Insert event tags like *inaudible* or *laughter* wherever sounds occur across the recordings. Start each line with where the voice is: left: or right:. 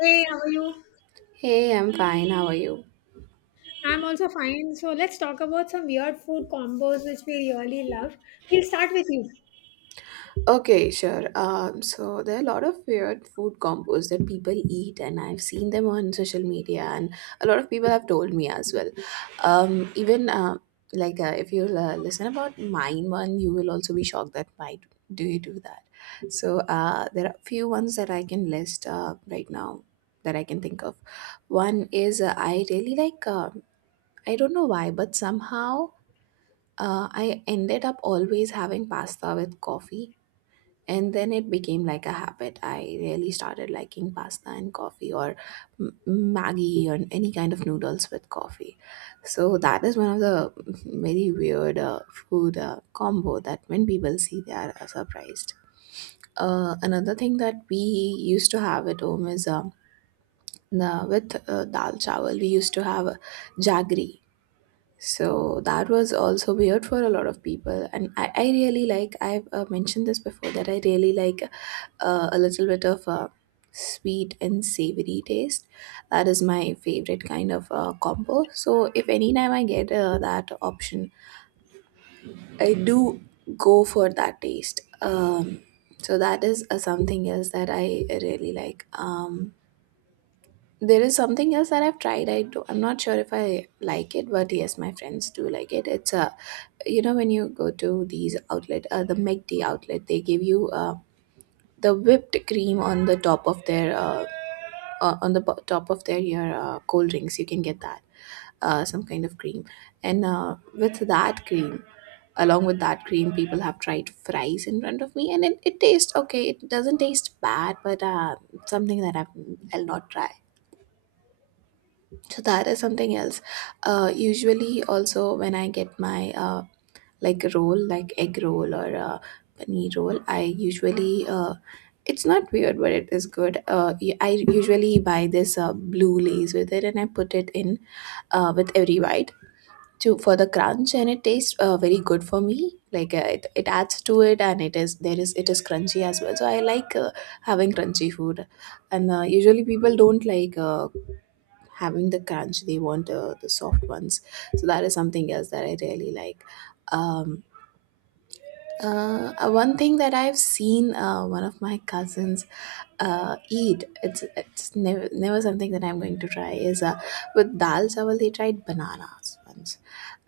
left: Hey, how are you?
right: Hey, I'm fine. How are you?
left: I'm also fine. So let's talk about some weird food combos which we really love. We'll start with you.
right: Okay, sure. So there are a lot of weird food combos that people eat, and I've seen them on social media, and a lot of people have told me as well. Even if you listen about mine one, you will also be shocked that why do you do that? So there are a few ones that I can list right now that I can think of. One is I really like. I don't know why, but somehow I ended up always having pasta with coffee, and then it became like a habit. I really started liking pasta and coffee, or Maggie, or any kind of noodles with coffee. So that is one of the very weird food combo that when people see, they are surprised. Another thing that we used to have at home is with dal chawal, we used to have jaggery, so that was also weird for a lot of people. And I really like, I've mentioned this before, that I really like a little bit of sweet and savory taste. That is my favorite kind of combo. So if anytime I get that option, I do go for that taste. So that is something else that I really like. There is something else that I've tried. I do, I'm not sure if I like it, but yes, my friends do like it. It's a, when you go to these outlet, the McD outlet, they give you the whipped cream on the top of their, on the top of their your cold drinks. You can get that, some kind of cream, and along with that cream, people have tried fries in front of me, and it tastes okay. It doesn't taste bad, but something that I'll not try, so that is something else. Usually also when I get my roll, like egg roll or paneer roll, I usually uh, it's not weird but it is good. I usually buy this blue lace with it and I put it in with every bite to for the crunch, and it tastes very good for me. Like, it adds to it, and it is crunchy as well, so I like having crunchy food. And usually people don't like having the crunch, they want the soft ones, so that is something else that I really like. um One thing that I've seen, one of my cousins eat — it's never something that I'm going to try — is with dal chawal they tried bananas once.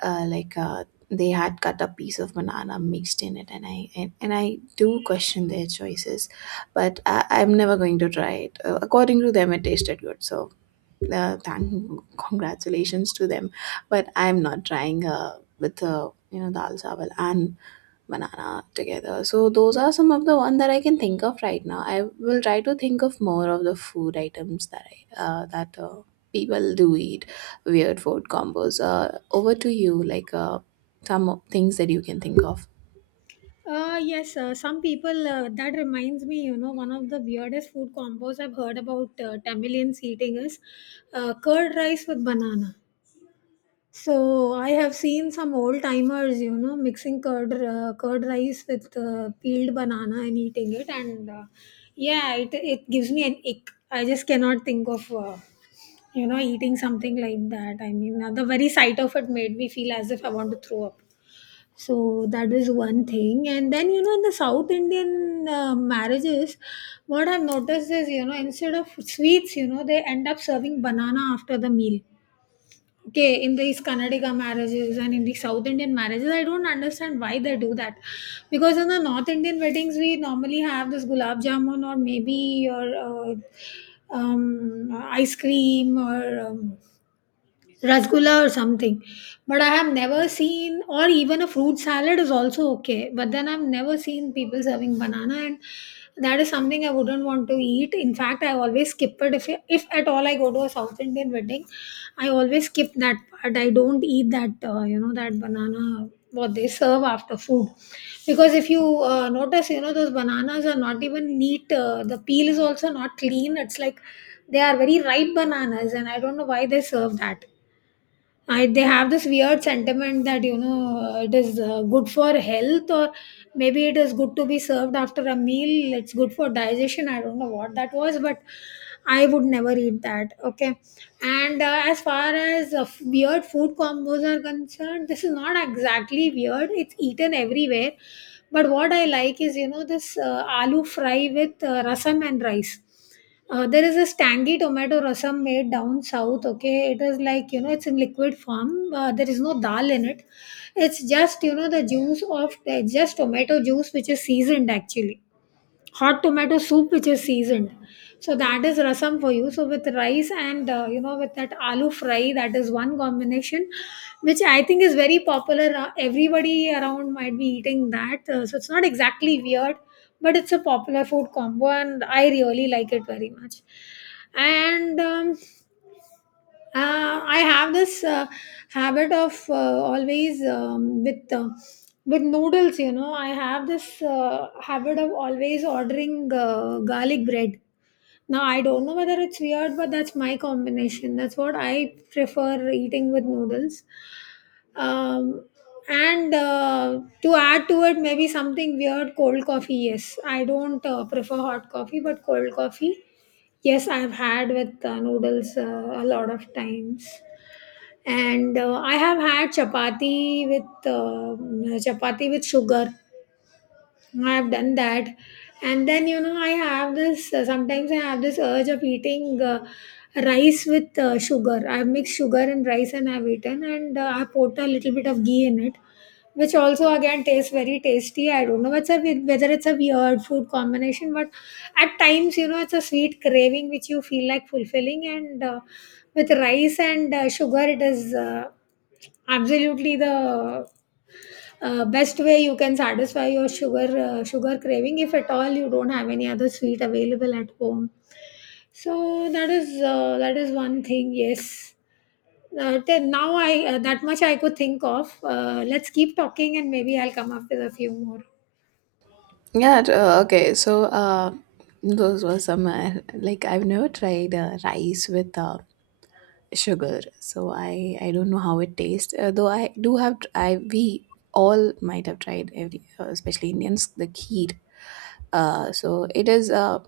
right: uh, like uh, they had cut a piece of banana mixed in it, and I do question their choices, but I, I'm never going to try it. According to them, it tasted good, so thank congratulations to them. But I'm not trying with dal chawal and banana together. So those are some of the one that I can think of right now. I will try to think of more of the food items that I that people do eat, weird food combos. Over to you, like some things that you can think of.
left: Yes, some people, that reminds me, you know, one of the weirdest food combos I've heard about Tamilians eating is curd rice with banana. So I have seen some old timers, you know, mixing curd, curd rice with peeled banana and eating it. And yeah, it gives me an ick. I just cannot think of you know, eating something like that. I mean, the very sight of it made me feel as if I want to throw up. So that is one thing. And then, you know, in the South Indian marriages, what I've noticed is, you know, instead of sweets, you know, they end up serving banana after the meal. Okay, in these Karnataka marriages and in the South Indian marriages, I don't understand why they do that. Because in the North Indian weddings, we normally have this gulab jamun, or maybe your ice cream, or um, rasgulla or something. But I have never seen, or even a fruit salad is also okay. But then I've never seen people serving banana, and that is something I wouldn't want to eat. In fact, I always skip it. If at all I go to a South Indian wedding, I always skip that part. I don't eat that, you know, that banana, what they serve after food. Because if you notice, you know, those bananas are not even neat. The peel is also not clean. It's like they are very ripe bananas, and I don't know why they serve that. I, they have this weird sentiment that, you know, it is good for health, or maybe it is good to be served after a meal, it's good for digestion. I don't know what that was, but I would never eat that, okay. And as far as weird food combos are concerned, this is not exactly weird, it's eaten everywhere, but what I like is, you know, this aloo fry with rasam and rice. Uh, there is this tangy tomato rasam made down south. Okay, it is like, you know, it's in liquid form. There is no dal in it. It's just, you know, the juice of just tomato juice which is seasoned, actually hot tomato soup which is seasoned. So that is rasam for you. So with rice and you know, with that aloo fry, that is one combination which I think is very popular. Uh, everybody around might be eating that, so it's not exactly weird, but it's a popular food combo and I really like it very much. And I have this habit of always, with noodles. You know, I have this habit of always ordering garlic bread. Now I don't know whether it's weird, but that's my combination. That's what I prefer eating with noodles. Um, and to add to it, maybe something weird, cold coffee. Yes, I don't prefer hot coffee, but cold coffee, yes, I've had with noodles a lot of times. And I have had chapati with chapati with sugar. I've done that. And then, you know, I have this, sometimes I have this urge of eating rice with sugar. I've mixed sugar and rice and I've eaten, and I put a little bit of ghee in it, which also again tastes very tasty. I don't know what's a, whether it's a weird food combination, but at times, you know, it's a sweet craving which you feel like fulfilling. And with rice and sugar, it is absolutely the best way you can satisfy your sugar sugar craving if at all you don't have any other sweet available at home. So that is that is one thing. Yes. Till now I that much I could think of. Let's keep talking and maybe I'll come up with a few more.
right: Yeah, okay, so uh, those were some, like I've never tried rice with sugar, so I don't know how it tastes. Though I do have tr- I we all might have tried, every especially Indians, the kheer. So it is uh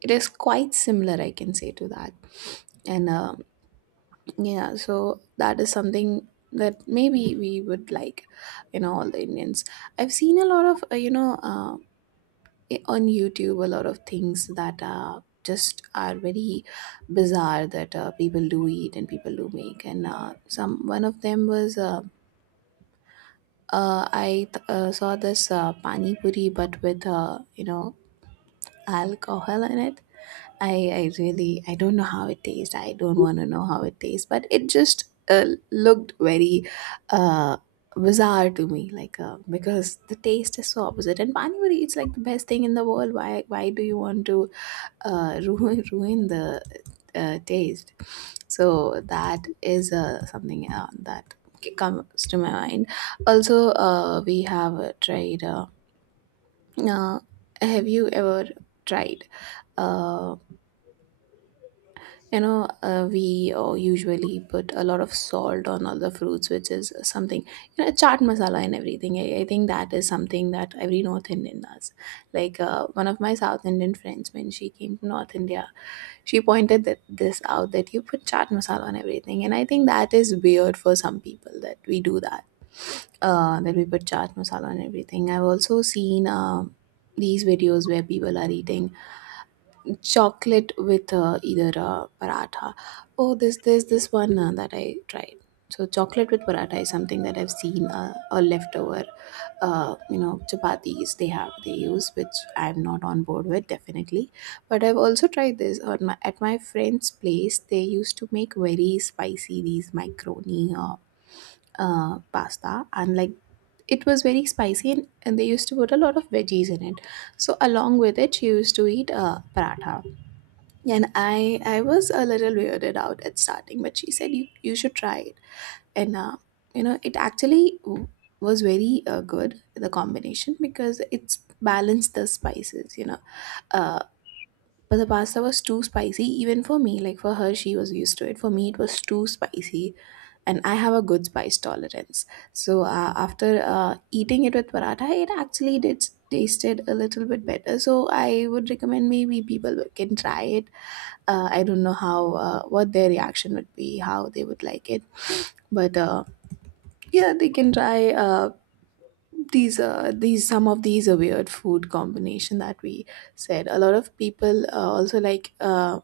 right: it is quite similar, I can say, to that. And yeah, so that is something that maybe we would like, all the Indians. I've seen a lot of on YouTube a lot of things that just are very bizarre, that people do eat and people do make. And some one of them was, I saw this pani puri but with alcohol in it. I really, I don't know how it tastes. I don't want to know how it tastes, but it just uh, looked very. Uh, Bizarre to me, like because the taste is so opposite, and pani puri, it's like the best thing in the world. Why do you want to *laughs* ruin the taste? So that is something that comes to my mind. Also, we have tried. Uh, have you ever tried? uh, we usually put a lot of salt on all the fruits, which is something, chaat masala and everything. I think that is something that every North Indian does. Like, one of my South Indian friends, when she came to North India, she pointed that this out, that you put chaat masala on everything. And I think that is weird for some people, that we do that, that we put chaat masala on everything. I've also seen these videos where people are eating chocolate with either paratha. Oh, this there's this one that I tried. So chocolate with paratha is something that I've seen, a leftover, chapatis they use, which I'm not on board with definitely. But I've also tried this on my at my friend's place. They used to make very spicy, these microni pasta, and like it was very spicy, and they used to put a lot of veggies in it. So along with it, she used to eat paratha, and I was a little weirded out at starting, but she said you should try it. And, it actually was very good, the combination, because it's balanced the spices. Uh, but the pasta was too spicy, even for me. Like for her, she was used to it. For me, it was too spicy, and I have a good spice tolerance. So after eating it with paratha, it actually did tasted a little bit better. So I would recommend maybe people can try it. I don't know how what their reaction would be, how they would like it, but yeah, they can try. These Some of these are weird food combination that we said. A lot of people also like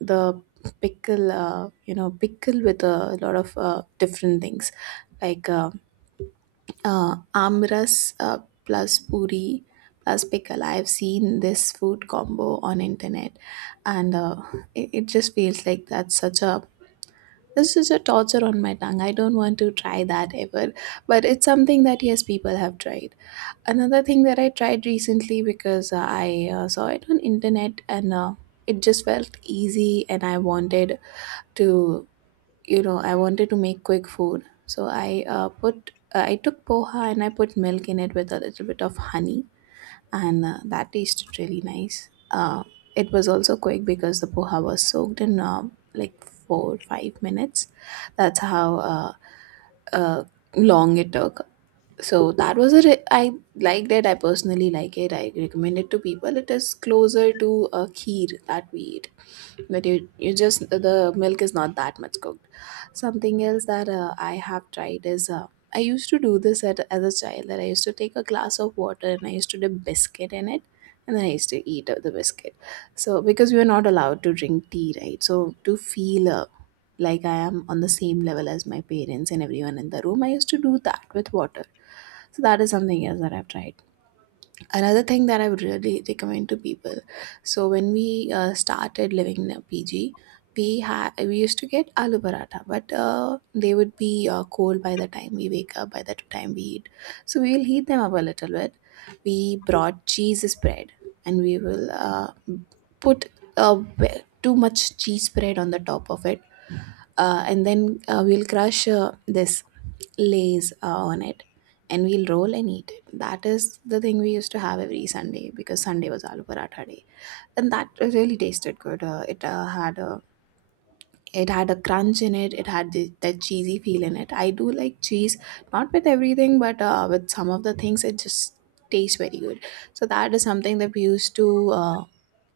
right: the pickle, pickle with a lot of different things, like amras plus puri plus pickle. I've seen this food combo on internet, and it just feels like that's such a, this is a torture on my tongue. I don't want to try that ever, but it's something that, yes, people have tried. Another thing that I tried recently, because I saw it on internet, and it just felt easy, and to I wanted to make quick food. So I took poha and I put milk in it with a little bit of honey, and that tasted really nice. It was also quick because the poha was soaked in, like, 4-5 minutes. That's how uh, uh, long it took. So that was a re- I liked it. I personally like it, I recommend it to people. It is closer to a kheer that we eat, that you just, the milk is not that much cooked. Something else that I have tried is I used to do this as a child, that I used to take a glass of water and I used to dip biscuit in it, and then I used to eat the biscuit. So because we were not allowed to drink tea, right, so to feel like I am on the same level as my parents and everyone in the room, I used to do that with water. So that is something else that I've tried. Another thing that I would really recommend to people: so when we started living in a PG, we used to get aloo paratha, but they would be cold by the time we wake up, by the time we eat. So we will heat them up a little bit. We brought cheese spread, and we will put uh, too much cheese spread on the top of it. And then we'll crush this lays on it, and we'll roll and eat it. That is the thing we used to have every Sunday, because Sunday was aloo paratha day, and that really tasted good. It had a— it had a crunch in it, it had the, that cheesy feel in it. I do like cheese, not with everything, but with some of the things it just tastes very good. So that is something that we used to uh,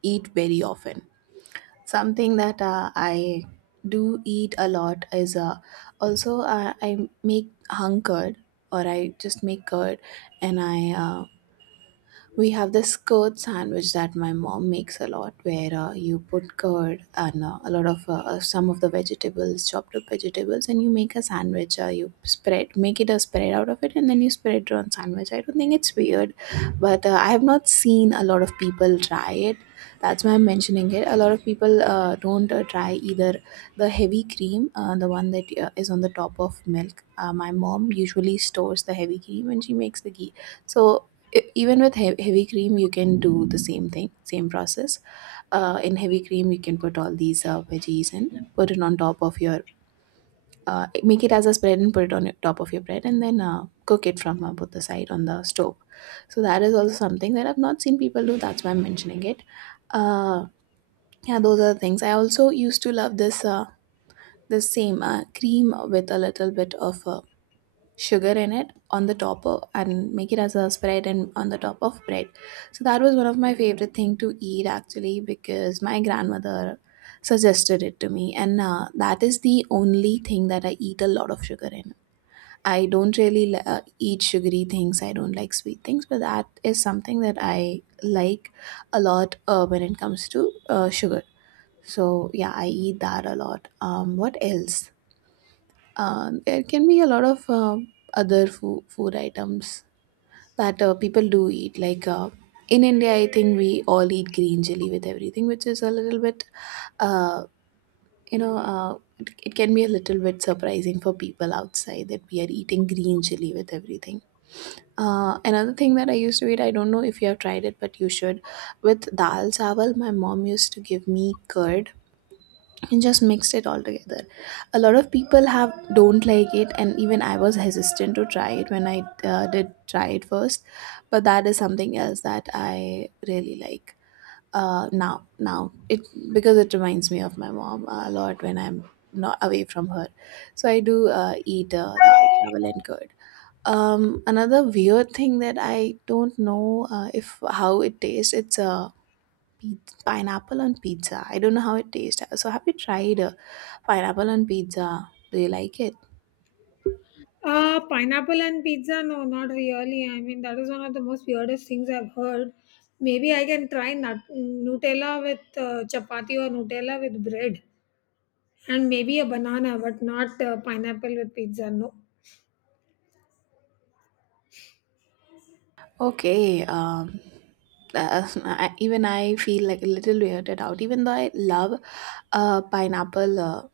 right: eat very often. Something that I do eat a lot is also I make hung curd, or I just make curd. And I uh, we have this curd sandwich that my mom makes a lot, where you put curd and a lot of some of the vegetables, chopped up vegetables, and you make a sandwich. You spread, make it a spread out of it, and then you spread it on sandwich. I don't think it's weird, but I have not seen a lot of people try it. That's why I'm mentioning it. A lot of people don't try either the heavy cream, the one that is on the top of milk. My mom usually stores the heavy cream and she makes the ghee. So even with heavy cream, you can do the same thing, same process. In heavy cream, you can put all these veggies and put it on top of your— make it as a spread and put it on your, top of your bread, and then cook it from both the side on the stove. So that is also something that I've not seen people do. That's why I'm mentioning it. Uh, yeah, those are the things. I also used to love this the same cream with a little bit of sugar in it on the top of, and make it as a spread and on the top of bread. So that was one of my favorite thing to eat actually, because my grandmother suggested it to me, and that is the only thing that I eat a lot of sugar in. I don't really eat sugary things, I don't like sweet things, but that is something that I like a lot when it comes to sugar. So yeah, I eat that a lot. What else? There can be a lot of other food items that people do eat. Like in India, I think we all eat green chili with everything, which is a little bit, uh, it, it can be a little bit surprising for people outside that we are eating green chili with everything. Another thing that I used to eat, I don't know if you have tried it, but you should. With dal chawal, my mom used to give me curd and just mixed it all together. A lot of people have don't like it, and even I was hesitant to try it when I did try it first. But that is something else that I really like. Now it, because it reminds me of my mom a lot when I'm not away from her. So I do eat dal chawal and curd. um, Another weird thing that I don't know if how it tastes, it's a— pineapple on pizza. I don't know how it tastes. So, have you tried pineapple on pizza? Do you like it?
left: Pineapple and pizza? No, not really. I mean, that is one of the most weirdest things I've heard. Maybe I can try Nutella with chapati, or Nutella with bread, and maybe a banana, but not pineapple with pizza. No.
right: Okay. *laughs* I, even I feel like a little weirded out. Even though I love pineapple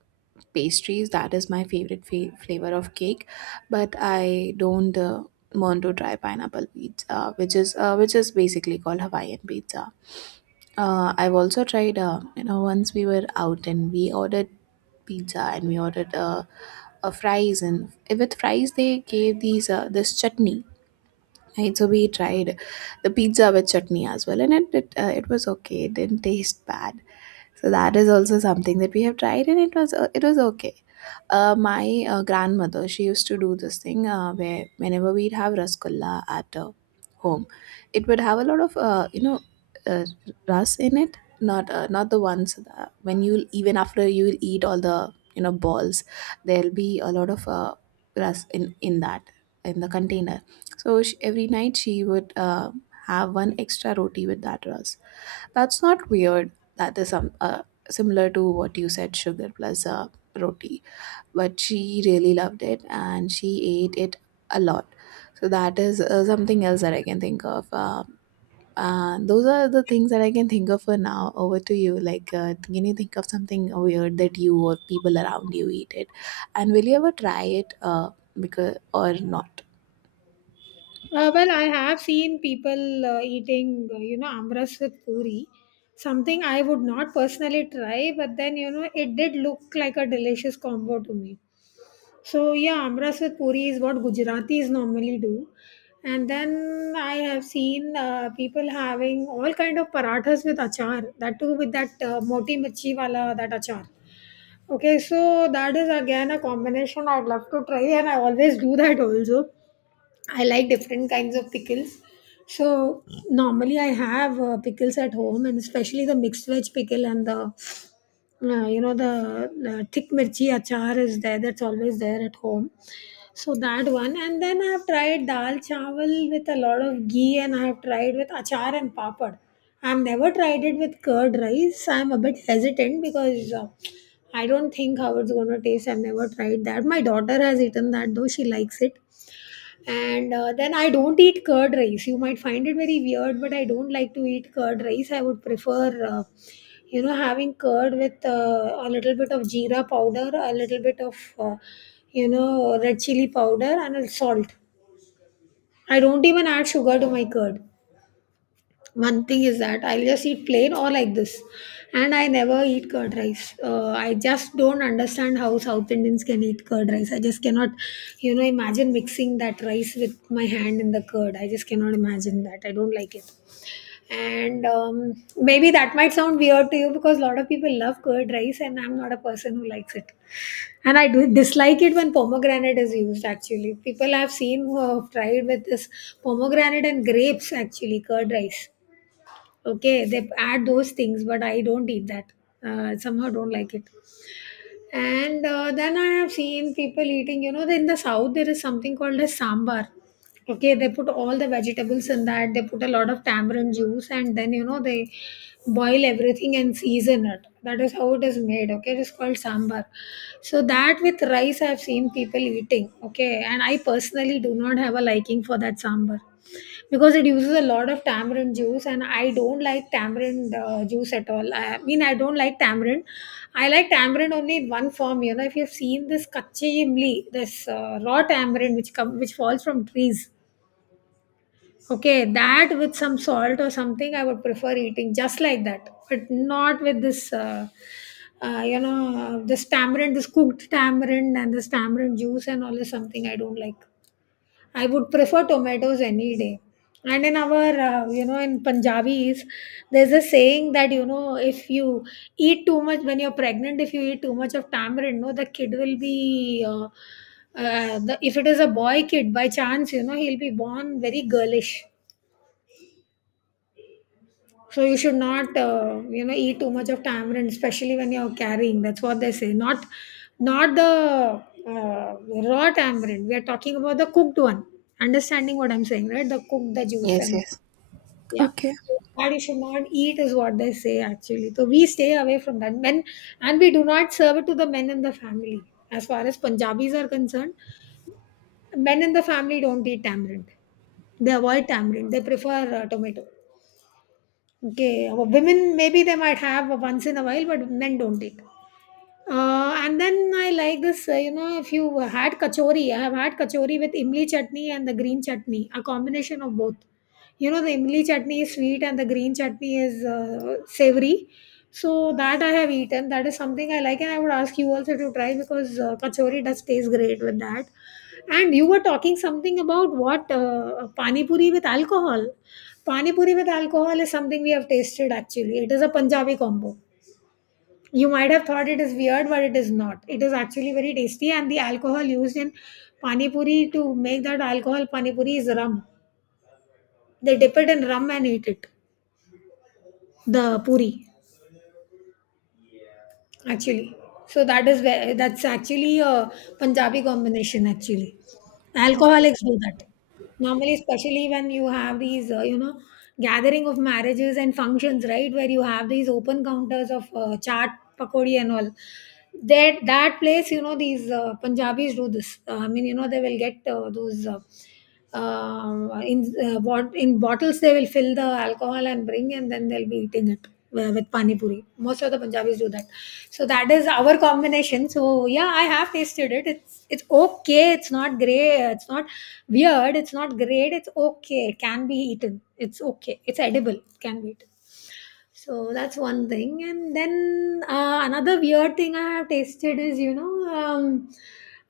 right: pastries, that is my favorite flavor of cake. But I don't want to try pineapple pizza, which is basically called Hawaiian pizza. I've also tried, you know, once we were out and we ordered pizza, and we ordered a fries, and eh, with fries they gave these this chutney. Right, so we tried the pizza with chutney as well, and it it was okay. It didn't taste bad. So that is also something that we have tried, and it was okay. My grandmother, she used to do this thing where whenever we'd have rasgulla at home, it would have a lot of uh, ras in it. Not not the ones that when you even after you'll eat all the, you know, balls, there'll be a lot of ras in that, in the container. So she, every night she would have one extra roti with that ras. That's not weird. That is similar to what you said, sugar plus roti. But she really loved it, and she ate it a lot. So that is something else that I can think of. And those are the things that I can think of for now. Over to you. Like, can you think of something weird that you or people around you eat it? And will you ever try it? Because or not?
left: Well, I have seen people eating, you know, amras with puri, something I would not personally try, but then, you know, it did look like a delicious combo to me. So, yeah, amras with puri is what Gujaratis normally do. And then I have seen people having all kind of parathas with achar, that too with that moti mirchi wala, that achar. Okay, so that is again a combination I'd love to try, and I always do that also. I like different kinds of pickles. So normally I have pickles at home, and especially the mixed veg pickle and the you know, the thick mirchi achar is there, that's always there at home. So that one. And then I have tried dal chawal with a lot of ghee, and I have tried with achar and papad. I've never tried it with curd rice. I'm a bit hesitant because I don't think how it's going to taste. I've never tried that. My daughter has eaten that, though, she likes it. And then I don't eat curd rice, you might find it very weird, but I don't like to eat curd rice. I would prefer you know, having curd with a little bit of jeera powder, a little bit of you know, red chili powder and a salt. I don't even add sugar to my curd. One thing is that I'll just eat plain or like this. And I never eat curd rice. I just don't understand how South Indians can eat curd rice. I just cannot, you know, imagine mixing that rice with my hand in the curd. I just cannot imagine that. I don't like it. And maybe that might sound weird to you, because a lot of people love curd rice and I'm not a person who likes it. And I do dislike it when pomegranate is used. Actually, people I've seen who have tried with this pomegranate and grapes, actually curd rice, okay, they add those things, but I don't eat that. Uh, somehow don't like it. And then I have seen people eating, you know, in the south there is something called a sambar. Okay, they put all the vegetables in that, they put a lot of tamarind juice, and then, you know, they boil everything and season it. That is how it is made. Okay, it is called sambar. So that with rice, I've seen people eating, okay. And I personally do not have a liking for that sambar, because it uses a lot of tamarind juice and I don't like tamarind juice at all. I mean, I don't like tamarind. I like tamarind only in one form. You know, if you've seen this kachi imli, this raw tamarind which come, which falls from trees. Okay, that with some salt or something, I would prefer eating just like that, but not with this, you know, this tamarind, this cooked tamarind and this tamarind juice and all is something I don't like. I would prefer tomatoes any day. And in our, you know, in Punjabis, there's a saying that, you know, if you eat too much when you're pregnant, if you eat too much of tamarind, no, the kid will be. The, if it is a boy kid by chance, you know, he'll be born very girlish. So you should not, you know, eat too much of tamarind, especially when you're carrying. That's what they say. Not, not the uh, raw tamarind. We are talking about the cooked one. Understanding what I'm saying, right? The cooked, the juice,
right: Yes.
left: and
right: Yes.
left: yeah.
right: Okay.
left: That you should not eat is what they say, actually. So we stay away from that. Men, and we do not serve it to the men in the family. As far as Punjabis are concerned, men in the family don't eat tamarind. They avoid tamarind. They prefer tomato. Okay, women maybe they might have once in a while, but men don't take. And then I like this, you know, if you had kachori, I have had kachori with imli chutney and the green chutney, a combination of both. You know, the imli chutney is sweet and the green chutney is savory. So that I have eaten. That is something I like, and I would ask you also to try, because kachori does taste great with that. And you were talking something about what pani puri with alcohol. Pani puri with alcohol is something we have tasted actually. It is a Punjabi combo you might have thought it is weird, but it is not. It is actually very tasty, and the alcohol used in pani puri to make that alcohol pani puri is rum. They dip it in rum and eat it, the puri. Actually, so that is where that's actually a Punjabi combination actually.
right: Okay.
left: Alcoholics do that normally, especially when you have these you know, gathering of marriages and functions, right, where you have these open counters of chaat pakodi and all, that place, you know, these Punjabis do this. I mean, you know, they will get those in bottles. They will fill the alcohol and bring, and then they'll be eating it w with pani puri. Most of the Punjabis do that. So that is our combination. So yeah, I have tasted it. It's okay. It's not great. It's not weird. It's not great. It's okay. It can be eaten. It's okay. It's edible. It can be eaten. So that's one thing. And then another weird thing I have tasted is, you know, um,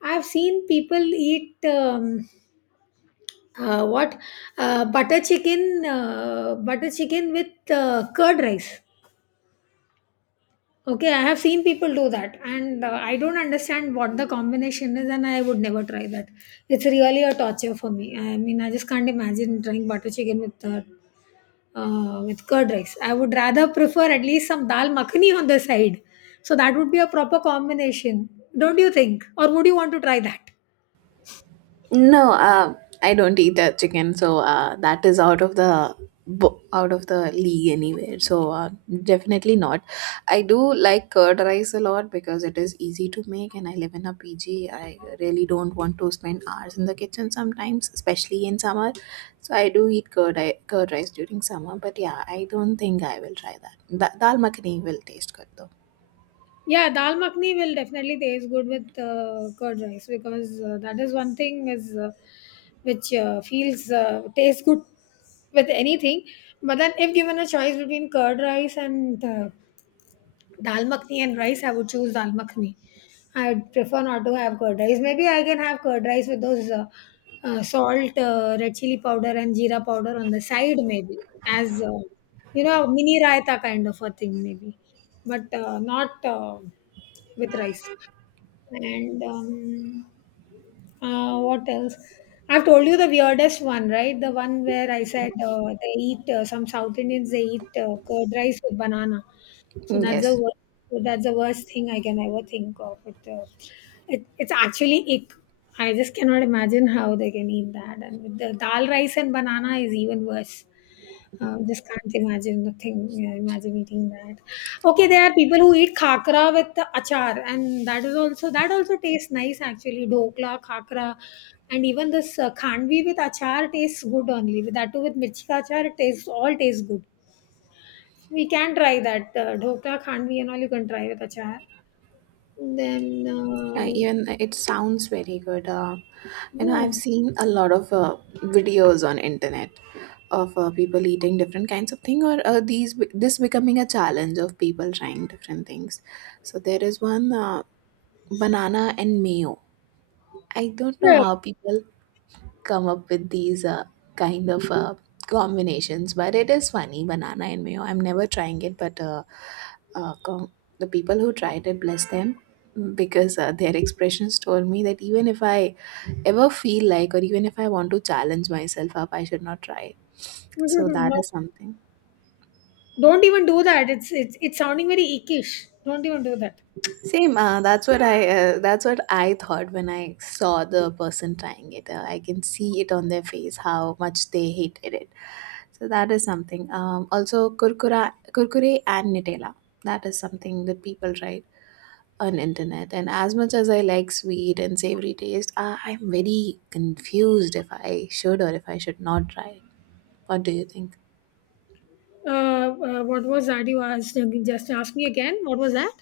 left: I've seen people eat. What butter chicken, butter chicken with curd rice. Okay, I have seen people do that, and I don't understand what the combination is, and I would never try that. It's really a torture for me. I mean, I just can't imagine trying butter chicken with curd rice. I would rather prefer at least some dal makhani on the side, so that would be a proper combination, don't you think? Or would you want to try that?
right: No, I don't eat that chicken, so that is out of the out of the league anywhere. So definitely not. I do like curd rice a lot because it is easy to make, and I live in a PG. I really don't want to spend hours in the kitchen sometimes, especially in summer. So I do eat curd rice during summer, but yeah, I don't think I will try that. Dal makhani will taste good though.
left: Yeah, dal makhni will definitely taste good with curd rice, because that is one thing is which feels tastes good with anything. But then, if given a choice between curd rice and dal makhni and rice, I would choose dal makhni. I would prefer not to have curd rice. Maybe I can have curd rice with those salt, red chili powder, and jeera powder on the side, maybe as you know, mini raita kind of a thing, maybe, but not with rice. And what else? I've told you the weirdest one, right? The one where I said they eat some South Indians they eat curd rice with banana. So
right: Yes.
left: that's the worst thing I can ever think of. It's actually ick. I just cannot imagine how they can eat that. And with the dal rice and banana is even worse. Just can't imagine the thing. Yeah, imagine eating that. Okay, there are people who eat khakra with the achar, and that also tastes nice actually. Dokla, khakra, and even this khandvi with achar tastes good only. With that too, with mirchi ka achar, it tastes all tastes good. We can try that, dhokla, khandvi and all you can try with achar. Then,
right: Even it sounds very good. You know, I've
left: hmm,
right: seen a lot of videos on internet of people eating different kinds of thing, or these this becoming a challenge of people trying different things. So there is one banana and mayo. I don't know
left: sure.
right: how people come up with these kind of combinations. But it is funny, banana and mayo. I'm never trying it, but uh, com- the people who tried it, bless them, because their expressions told me that even if I ever feel like, or even if I want to challenge myself up, I should not try it.
left: *laughs*
right: So that
left: No,
right: is something.
left: don't even do that. It's sounding very ickish. Don't even do that.
right: Same. That's what I thought when I saw the person trying it. I can see it on their face how much they hated it. So that is something. Also, kurkure and Nutella. That is something that people write on internet. And as much as I like sweet and savory taste, I'm very confused if I should or if I should not try it. What do you think?
left: What was that you asked? Just ask me again. What was that?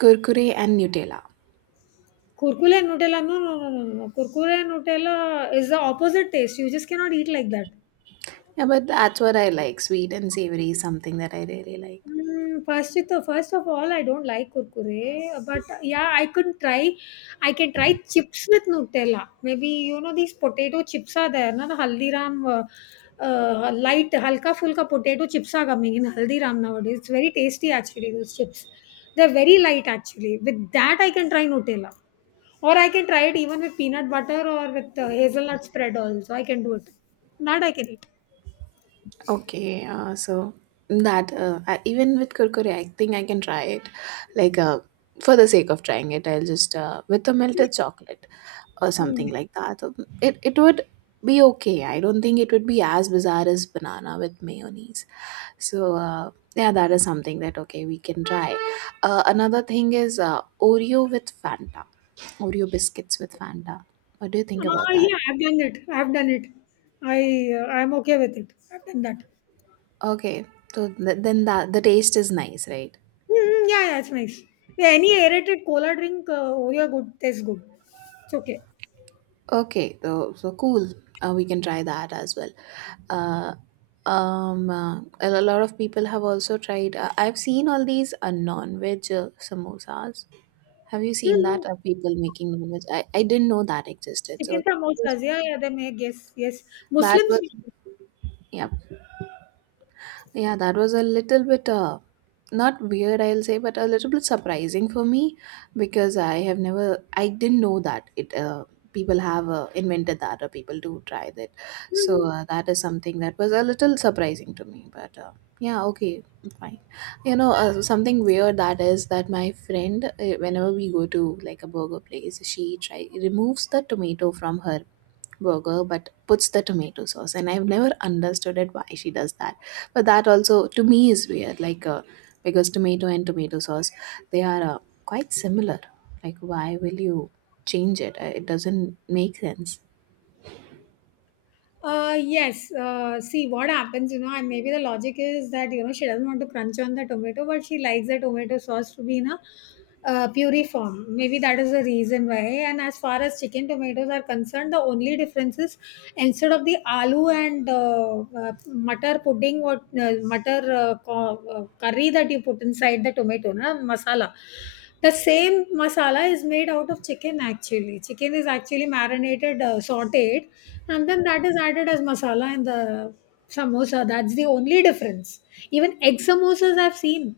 right: Kurkure and Nutella.
left: Kurkure and Nutella. No, no, no, no, no, no. Kurkure and Nutella is the opposite taste. You just cannot eat like that.
right: Yeah, but that's what I like. Sweet and savory is something that I really like.
left: Mm, first of all, I don't like kurkure, but yeah, I could try. I can try chips with Nutella. Maybe, you know, these potato chips are there, na, the Haldiram light halka fulka potato chips are coming in Haldiram nowadays. It's very tasty actually. Those chips, they're very light actually. With that, I can try Nutella, or I can try it even with peanut butter or with hazelnut spread also. I can do it. That I can eat.
right: Okay, so that I, even with kurkure, I think I can try it. Like for the sake of trying it, I'll just with a melted chocolate or
left: Hmm.
right: something like that. It it would be okay. I don't think it would be as bizarre as banana with mayonnaise. So yeah, that is something that okay we can try. Another thing is Oreo with Fanta, Oreo biscuits with Fanta. What do you think about that?
left: Yeah, I've done it. I've done it. I I'm okay with it. I've done that.
right: Okay, so then that the taste is nice, right?
left: Mm-hmm, yeah, yeah, it's nice. Yeah, any aerated cola drink, Oreo good tastes good. It's okay.
right: Okay, so, so cool. We can try that as well. Uh, a lot of people have also tried. I've seen all these non-veg samosas. Have you seen
left: Mm-hmm.
right: that? Are people making non-veg? I didn't know that existed. So
left: Chicken
right: that was,
left: samosas. Yeah, yeah, they make, yes, yes.
right: that
left: Muslims.
right: was, yeah. Yeah, that was a little bit not weird, I'll say, but a little bit surprising for me because I have never, I didn't know that it people have invented that or people do try that. So
left: Mm-hmm.
right: that is something that was a little surprising to me. But yeah, okay, fine. You know, something weird that is that my friend, whenever we go to like a burger place, she try removes the tomato from her burger but puts the tomato sauce, and I've never understood it why she does that. But that also to me is weird, like because tomato and tomato sauce, they are quite similar. Like, why will you change it? It doesn't make sense.
left: Yes. See, what happens, you know, and maybe the logic is that, you know, she doesn't want to crunch on the tomato, but she likes the tomato sauce to be in a puree form. Maybe that is the reason why. And as far as chicken tomatoes are concerned, the only difference is instead of the aloo and mutter pudding, curry that you put inside the tomato, na, masala. The same masala is made out of chicken actually. Chicken is actually marinated, sauteed, and then that is added as masala in the samosa. That's the only difference. Even egg samosas I've seen.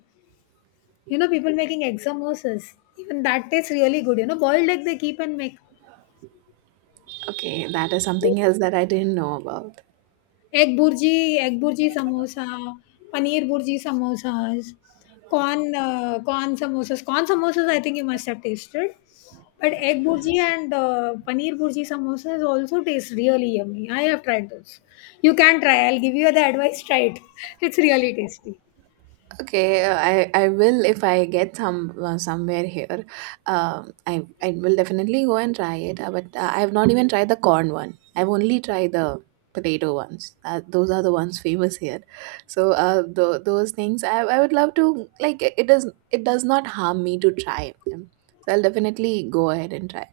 left: You know, people making egg samosas. Even that tastes really good. You know, boiled egg they keep and make.
right: Okay, that is something else that I didn't know about.
left: Egg bhurji egg bhurji samosa, paneer bhurji samosas, corn corn samosas. Corn samosas I think you must have tasted. But egg burji and paneer burji samosas also taste really yummy. I have tried those. You can try. I'll give you the advice. Try it. *laughs* It's really tasty.
right: Okay, I I will if I get some somewhere here. I I will definitely go and try it. But I have not even tried the corn one. I've only tried the potato ones. Those are the ones famous here. So those things I would love to like. It does— it does not harm me to try them. So I'll definitely go ahead and try.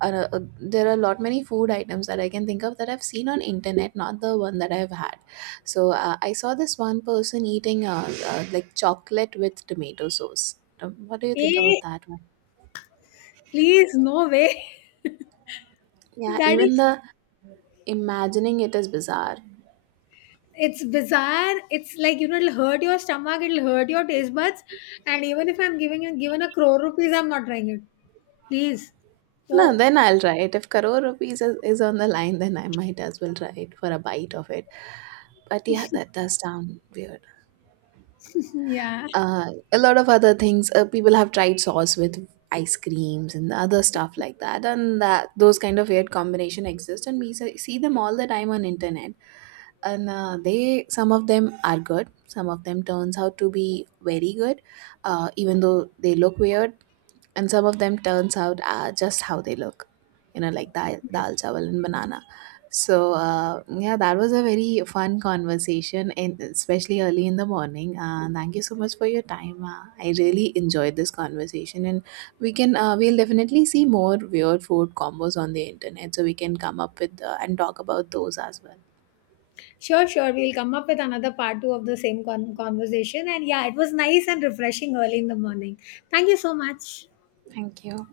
right: There are a lot many food items that I can think of that I've seen on internet, not the one that I've had. So I saw this one person eating like chocolate with tomato sauce. What do you think
left: Eh,
right: about that one?
left: please, no way. *laughs*
right: Yeah,
left: That
right: even
left: is
right: the imagining it is bizarre.
left: It's bizarre. It's like, you know, it'll hurt your stomach, it'll hurt your taste buds, and even if I'm giving given a crore rupees, I'm not trying it. Please.
right: No,
left: Oh.
right: then I'll try it. If crore rupees is on the line, then I might as well try it for a bite of it. But yeah, that does sound weird.
left: *laughs* Yeah,
right: uh, a lot of other things people have tried sauce with ice creams and other stuff like that, and that those kind of weird combination exist, and we see them all the time on internet. And they some of them are good, some of them turns out to be very good even though they look weird, and some of them turns out just how they look. You know, like dal chawal and banana. So yeah, that was a very fun conversation, and especially early in the morning. Thank you so much for your time. I really enjoyed this conversation, and we can we'll definitely see more weird food combos on the internet, so we can come up with and talk about those as well.
left: sure, we'll come up with another part two of the same conversation, and yeah, it was nice and refreshing early in the morning. Thank you so much.
right: Thank you.